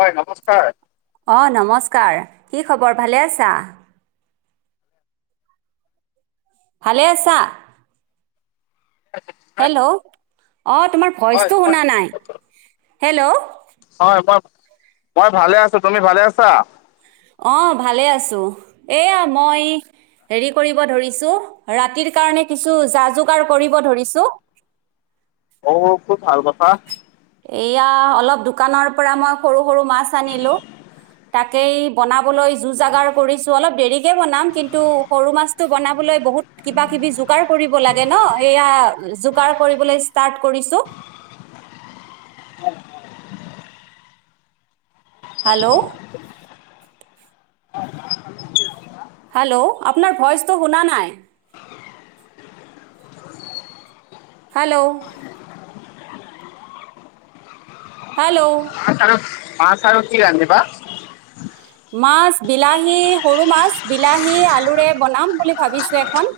হয়, নমস্কাৰ। অ' নমস্কাৰ। কি খবৰ ভালে আছা? ভালে আছা? হেল্ল'? অ' তোমাৰ হয় ভইচটো মই শুনা নাই হেল্ল'? হয়, মই, মই ভালে আছো। তুমি ভালে আছা? অঁ' ভালে আছো, এয়া মই- হেৰি কৰিব ধৰিছো ৰাতিৰ কাৰণে কিছু যা-যোগাৰ কৰিব ধৰিছো। অ' খুব ভাল কথা। এয়া অলপ দোকানৰ পৰা মই সৰু-সৰু মাছ আনিলোঁ, তাকেই- বনাবলৈ যো-জাগাৰ কৰিছো, অলপ দেৰি- দেৰিকে বনাম, কিন্তু সৰু মাছটো বনাবলৈ বহুত কিবা-কিবি যোগাৰ কৰিব লাগে ন' সেয়া- যোগাৰ কৰিবলৈ ষ্টাৰ্ট কৰিছোঁ। হেল্ল'। হেল্ল' আপোনাৰ ভইচটো শুনা নাই। হেল্ল'। হেল্ল'। মাছ আৰু, মাছ আৰু কি ৰান্ধিবা? মাছ, বিলাহী সৰু মাছ, বিলাহী, আলুৰে বনাম বুলি ভাবিছো এখন।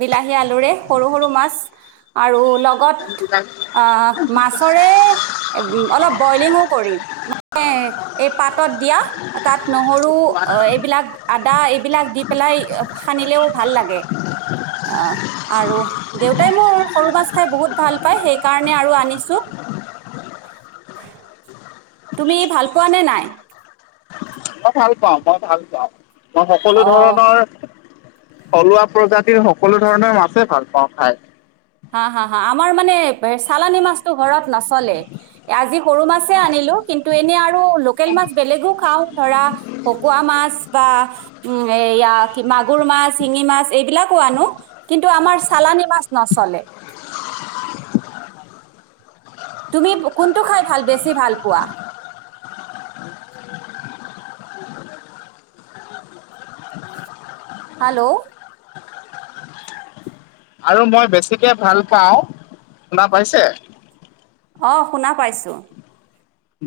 বিলাহী, আলুৰে সৰু-সৰু মাছ, আৰু লগত আহ', - মাছৰে অলপ বইলিংও কৰিম। এ' এই পাত'ত দিয়া। তা'ত নহৰু এইবিলাক আদা এইবিলাক দি পেলাই সানিলেও ভাল লাগে। আহ' আৰু দেউতাই মোৰ সৰু মাছ খাই বহুত ভাল পায়, সেইকাৰণে আৰু আনিছো। তুমি ভাল পোৱা নে নাই? মই ভাল পাওঁ, মই ভাল পাওঁ। মই সকলো অ ধৰণৰ- থলুৱা প্ৰজাতিৰ সকলো ধৰণৰ মাছে ভাল পাওঁ খায়। হাঁ-হাঁ-হাঁ। আমাৰ মানে চালানী মাছতটো ঘৰত নচলে। আজি সৰু মাছে আনিলো, কিন্তু এনেই আৰু লোকেল মাছ বেলেগো খাওঁ ধৰা- ভকোৱা মাছ বা- উমঁ' এইয়া মাগুৰ মাছ, শিঙি মাছ এইবিলাকো আনো। কিন্তু আমাৰ চালানী মাছ নচ'লে। তুমি কোনটো খাই ভাল বেছি ভাল পোৱা? হেল্ল'। আৰু মই বেছিকে ভাল পাওঁ, শুনা পাইছে? অঁ' শুনা পাইছোঁ।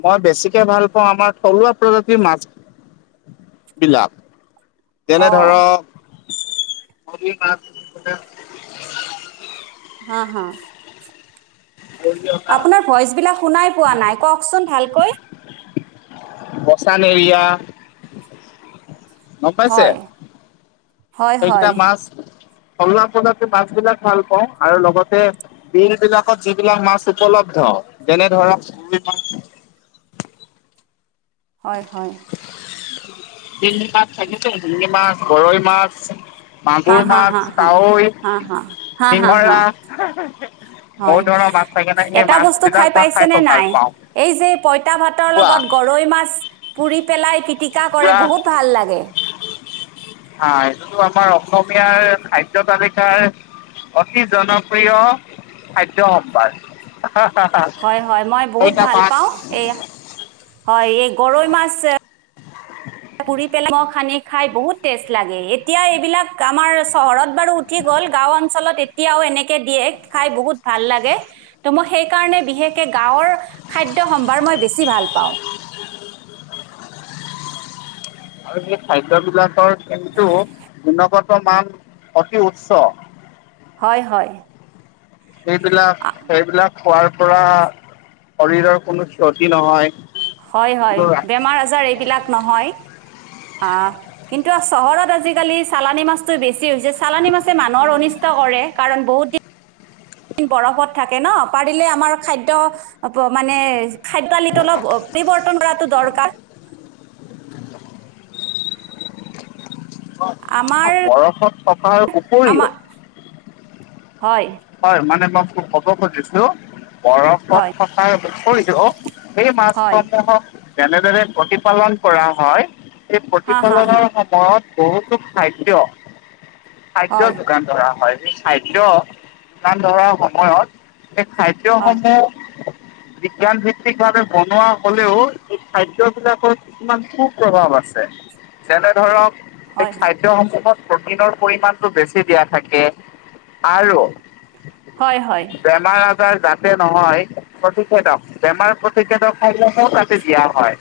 মই বেছিকে ভাল পাওঁ আমাৰ থলুৱা প্ৰজাতিৰ মাছ- বিলাক, যেনে অ ধৰক পুঠি মাছ। হাঁ-হাঁ। আপোনাৰ ভইচ বিলাক শুনাই পোৱা নাই কওঁকচোন ভালকৈ। বচান এৰিয়া। গ'ম পাইছে, হয় হয় সেইকেইটা হয় মাছ থলুৱা প্ৰজাতিৰ মাছ বিলাক ভাল পাওঁ আৰু লগতে- বিল-বিলাকত যিবিলাক মাছ উপলব্ধ, যেনে ধৰক হয়-হয়। শিঙি মাছ থাকেতো শিঙি মাছ, গৈৰৈ মাছ - হা মাগুৰ হা হা মাছ, হা কাৰৈ, হা হা হা হা হা খিঙৰা- হয় বহুত ধৰণৰ মাছ থাকে ন' সেই এটা মাছ বস্তু বিলাক মই খাই খুব ভাল পাওঁ। পইতা ভাতৰ কোৱা লগত গৰৈ মাছ পুৰি পেলাই পিটিকা কৰে বহুত ভাল লাগে। হাঁ, এইটো আমাৰ অসমীয়াৰ কাৰাদ্য তালিকাৰ অতি জনপ্ৰিয় খাদ্য সম্ভাৰ। হা হা হা। হয় হয় মই বহুত পাওঁ এই হয় এই গৰৈ মাছ এ, পুৰি পেলাই ম সানি খাই বহুত টেষ্ট লাগে এতিয়া এইবিলাক আমাৰ চহৰত বাৰু, উঠি গ হ'ল গাঁও অঞ্চলত এতিয়াও এনেকে দিয়ে খাই বহুত ভাল লাগে। ত' মই সেই কাৰণে বিশেষকে গাঁৱৰ খাদ্য সম্ভাৰ মই বেছি ভাল পাওঁ। আৰু সেই খাদ্যবলাকৰ কিন্তু গুণগত মান অতি উচ্চ। হয় হয়। সেইবিলাক, আ সেইবিলাক খোৱাৰ পৰা শৰীৰৰ কোনো ক্ষতি নহয়। হয় হয় কিন্তু বেমাৰ আজাৰ এইবিলাক নহয়। আহ কিন্তু চহৰত আজিকালি চালানী মাছটো বেছি হৈছে চালানী মাছে মানুহৰ অনিষ্ট কৰে কাৰণ বহুত দিন, বৰফত থাকে ন পাৰিলে আমাৰ খাদ্য, অ মানে খাদ্য আলিত অলপ পৰিৱৰ্তন কৰাটো দৰকাৰ। আমাৰ বৰফত থকাৰ আমাৰ উপৰিও, হয় হয় মানে মই খু কব খুজিছো, বৰফত হয় থকাৰ উপৰিও সেই হয় মাছসমূহক, যেনেদৰে প্ৰতিপালন কৰা হয় সেই হা হা হা প্ৰতিপালনৰ সময়ত, বহুতো খাদ্য খাদ্য হয় যোগান ধৰা হয়, খাদ্য যোগান ধৰা সময়ত এই খাদ্য হয় সমূহ, বিজ্ঞান ভিত্তিক ভাৱে বনোৱা হলেও এই খাদ্য বিলাকৰ, কিছুমান সু প্ৰভাৱ আছে যেনে ধৰক, সেই হয় খাদ্য সমূহত প্ৰটিনৰ পৰিমমানটো বেছি দিয়া থাকে আৰু, [inaudible] হয় হয়। বেমাৰ আজাৰ যাতে নহয় প্ৰতিষেধক। বেমাৰ প্ৰতিষেধক সমূহো তাতে দিয়া হয়।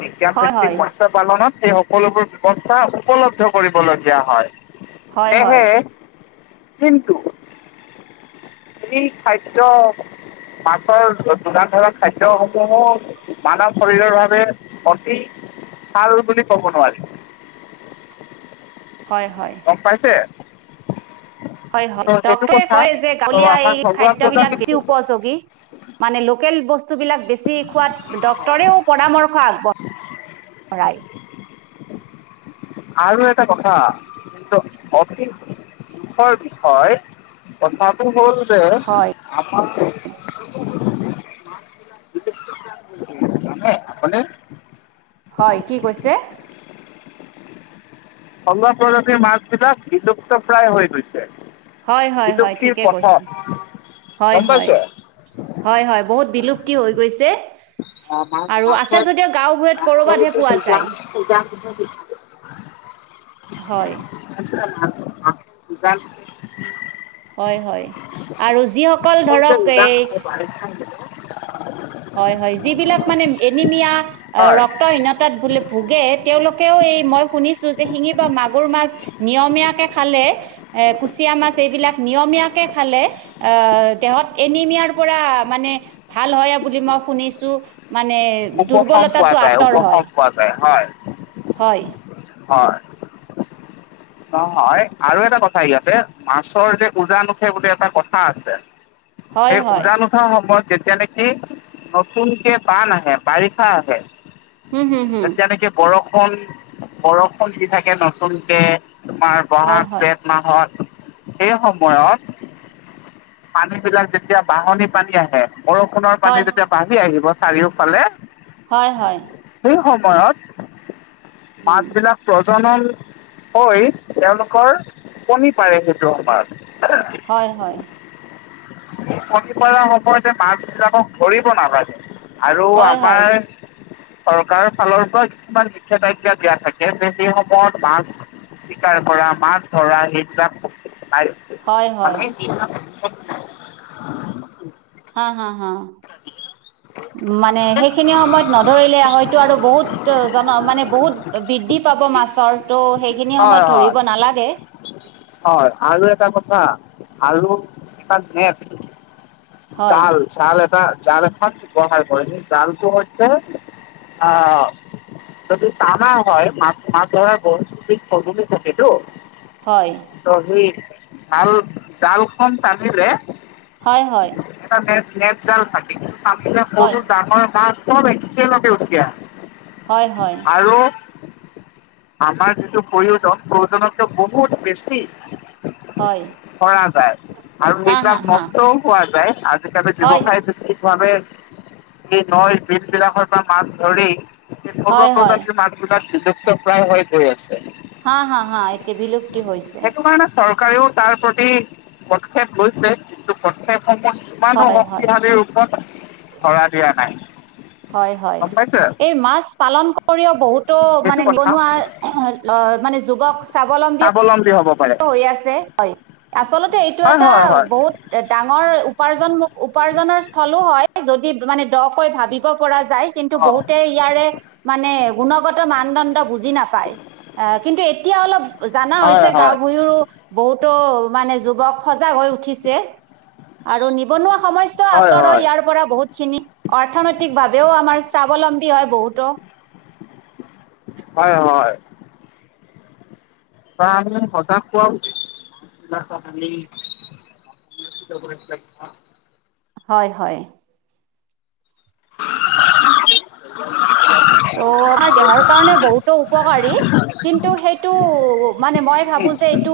বিজ্ঞান ভিত্তিক হয় মৎস্য পালনত সেই সকলোবোৰ ব্যৱস্থা উপলব্ধ কৰিবলগীয়া হয়। হয় হয় সেয়েহে কিন্তু, এই খাদ্য। মাছৰ যোগান ধৰা খাদ্য সমূহো, মানৱ শৰীৰৰ বাবে অতি ভাল বুলি কব নোৱাৰি। [inaudible] হয় হয়। গম পাইছে? হয় হয় ত' সেইটো ডক্টৰে কথা কয় যে ত' গাঁৱলীয়া এই আমাৰ ঘৰুৱা খাদ্য বিলাক প্ৰজাতিত বেছি উপযোগী। মানে লোকেল বস্তুবিলাক বেছি খোৱাত ডক্তৰেও পৰামৰ্শ আগবঢ়ায়। শৰাই। আৰু এটা কথা, এইটো অফি চৰ বিষয় কথাটো হ'ল যে হয় আমাৰ, [unintelligible] মানে আপোনি, হয় কি কৈছে? সংগপ্ৰজাতিৰ মাছবিলাক বিলুপ্তপ্ৰায় হৈ গৈছে। হয় হয় হয় বিলুপ্তিৰ ঠিকে কৈছে পথত হয় গম হয় পাইছে? হয় হয় বহুত বিলুপ্তি হৈ গৈছে। আৰু আছে যদিও গাঁওবোৰত কৰবাতহে [unintelligible] পোৱা যায় [inaudible] হয়। [unintelligible] হয় হয় আৰু যিসকল ধৰক এই [unintelligible] [inaudible] হয় হয় যিবিলাক মানে এনিমিয়া অ হয় ৰক্তহীন তাত বোলে ভোগে তেওঁলোকেও এই মই শুনিছো যে শিঙি বা মাগুৰ মাছ নিয়মীয়াকে খালে, এ কুচিয়া মাছ এইবিলাক নিয়মীয়াকে খালে আহ দেহত এনিমিয়াৰ পৰা মানে ভাল হয় বুলি মই শুনিছো। মানে উপশম পোৱা দুৰ্বলতাটো যায় আঁতৰ হয়, উপশম পোৱা যায় হয় হয়। হয়। নহয় আৰু এটা কথা ইয়াতে মাছৰ যে উজা উঠে বুলি এটা কথা আছে। হয় সেই হয় উজান তা সময়ত যেতিয়া নেকি নতুনকে বান আহে, বাৰিষা আহে। হম হম হম তেতিয়া নেকি বৰষুণ, বৰষুণ দি থাকে নতুনকে তোমাৰ হয় বহাগ, হয় জেঠ মাহত সেই সময়ত পানীবিলাক যেতিয়া বাহনি পানী আহে। বৰষুণৰ হয় পানী যেতিয়া বাঢ়ি আহিব চাৰিওফালে হয় হয়। সেই সময়ত উম মাছবিলাক প্ৰজনন হৈ তেওঁলোকৰ কণী পাৰে সেইটো সময়ত হয় হয় [unintelligible] কনী পাৰা সময়তে মাছবিলাকক ধৰিব নালাগে। আৰু হয় হয় আমাৰ চৰকাৰৰ ফালৰ পৰা কিছুমান নিষেধাজ্ঞা দিয়া থাকে যে সেই সময়ত মাছ চিকাৰ কৰা মাছ ধৰা সেইবিলাক হয় হয় [unintelligible] হা হা হা মানে সেইখিনি সময়ত নধৰিলে হয়তো আৰু বহুত ত' জন মানে বহুত বৃদ্ধি পাব মাছৰ, ত' সেইখিনি হয় সময়ত ধৰিব হয় নালাগে। হয় আৰু এটা কথা আৰু এটা নেট, হয় জাল জাল এটা জাল এখন ব্যৱহাৰ কৰে সেই জালটো হৈছে আ যদি টানা হয় মাছ মাছ ধৰা বহুত বিধ সজুলি থাকেটো। হয়। ত সেই জাল ডালখন টানিলে হয় হয়। এটা নেট নেট জাল থাকে সেইটো টানিলে হয় সৰু - ডাঙৰ মাছ চব একেলগে উঠি আহে। হয় হয়। আৰু আমাৰ যিটো প্ৰয়োজন প্ৰয়োজনতকৈ বহুত বেছি। হয় কৰা যায় আৰু হা হা সেইবিলাক হা নষ্টও কৰা যায়, আজিকালি হয় ব্যৱসায় ঠিক ভাৱে এই নৈ, বিলবিলাকৰ পৰা মাছ ধৰি এতিয়া থলুৱা হয় হয় প্ৰজাতি মাছবিলাক বিলুপ্ত প্ৰায় হৈ গৈ আছে। হা, হা, হা, এতিয়া বিলুপ্তি হৈছে। সেইটো কাৰণে চৰকাৰেও তাৰ প্ৰতি পদক্ষেপ লৈছে যিটো পদক্ষেপসমূহ ইমানো হয় হয় শক্তিশালী ৰূপত ধৰা দিয়া নাই। হয়, হয়, গম পাইছে এই মাছ কৰিও বহুতো সেইটো মানে কথা নিবনুৱা অ', মানে যুৱক স্বাৱলম্বী স্বাৱলম্বী হ'ব। পাৰে হৈ আছে হয় আচলতে এইটো হয় এটা হয় হয় বহুত ডাঙৰ উপাৰ্জন ম উপাৰ্জনৰ স্থলো হয় যদি মানে দ'কৈ ভাবিব পৰা যায়। কিন্তু অ বহুতে ইয়াৰে মানে গুণগত মানদণ্ড বুজি নাপায়। অ', কিন্তু এতিয়া অলপ জানা হয় হৈছে। হয় উপৰিয়ো বহুতো মানে যুৱক সজাগ হৈ উঠিছে। আৰু নিবনুৱা সমস্ তো আঁতৰ হয় ইয়াৰ পৰা বহুতখিনি অৰ্থনৈতিক ভাৱেও আমাৰ স্বাৱলম্বী হয় বহুতো। হয়, হয়। বা আমি সজাগ হোৱা উচিত। [unintelligible] হয়, হয়। ত' আমাৰ দেহৰ কাৰণে বহুতো উপকাৰী। কিন্তু সেইটো মানে মই ভাবো উচিত যে এইটো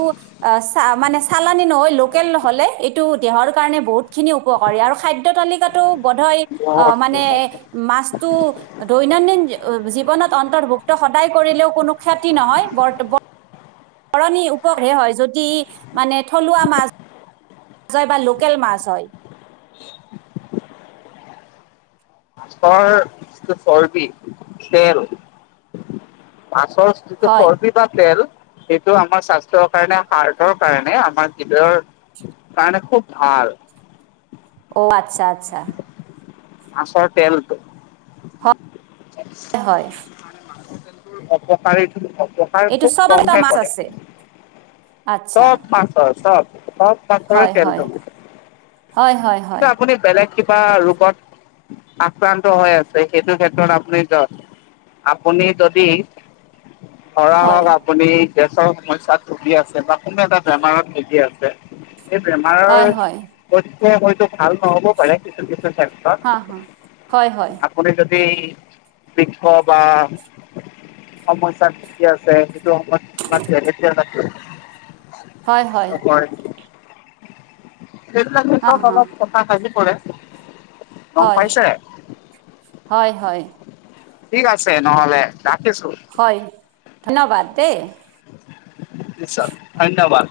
অ', চা মানে চালানি নহয়, লোকেল হ'লে এইটো দেহৰ কাৰণে বহুতখিনি উপকাৰী আৰু খাদ্য তালিকাত টো বদহয় বহুত মানে বহুত মাছটো দৈনন্দিন এ অ', জীৱনত অন্তৰ্ভুক্ত সদায় কৰিলেও কোনো ক্ষতি নহয় বৰ্ত বত সৰণি উপ হে হয় যদি মানে থলুৱা মাছ বা লোকেল মাছ হয়। [inaudible] চৰ যিটো চৰ্বি তেল। মাছ যিটো হয় চৰ্বি তেল সেইটো আমাৰ স্বাস্থ্যৰ কাৰণে হাৰ্টৰ কাৰণে আমাৰ শৰীৰৰ কাৰণে খুব ভাল। অ', আচ্ছা, আচ্ছা। মাছৰ তেলটো [unintelligible] হয়। অপকাৰ অপকাৰ এইটো খুব চবটা কমকে মাছ কৰে। আছে আচ্ছা চব মাছ হয় চব চব। মাছৰে হয়, হয়, তেলটো হয়, হয়। কিন্তু আপুনি বেলেগ কিবা ৰোগত আক্ৰান্ত হৈ আছে সেইটো ক্ষেত্ৰত আপুনি আপুনি যদি ধৰা হয় হওঁক আপুনি গেছৰ সমস্যাত ভূগি আছে বা কোনো এটা বেমাৰত ভূগি আছে। এই হয় বেমাৰৰ হয় হয়তো ভাল নহ'ব পাৰে কিন্তু কিছু ক্ষেত্ৰত হা হা হয় হয় আপুনি যদি বৃক্ষ বা সমস্যাত ভূগি আছে। হয় হয় [unintelligible] সে হা চব হা অলপ কথা ভাজি পৰে। গম হয় পাইছে? হয় হয় ঠিক আছে নহ'লে ৰাখিছো। হয় ধন্যবাদ দেই। [unintelligible] ধন্যবাদ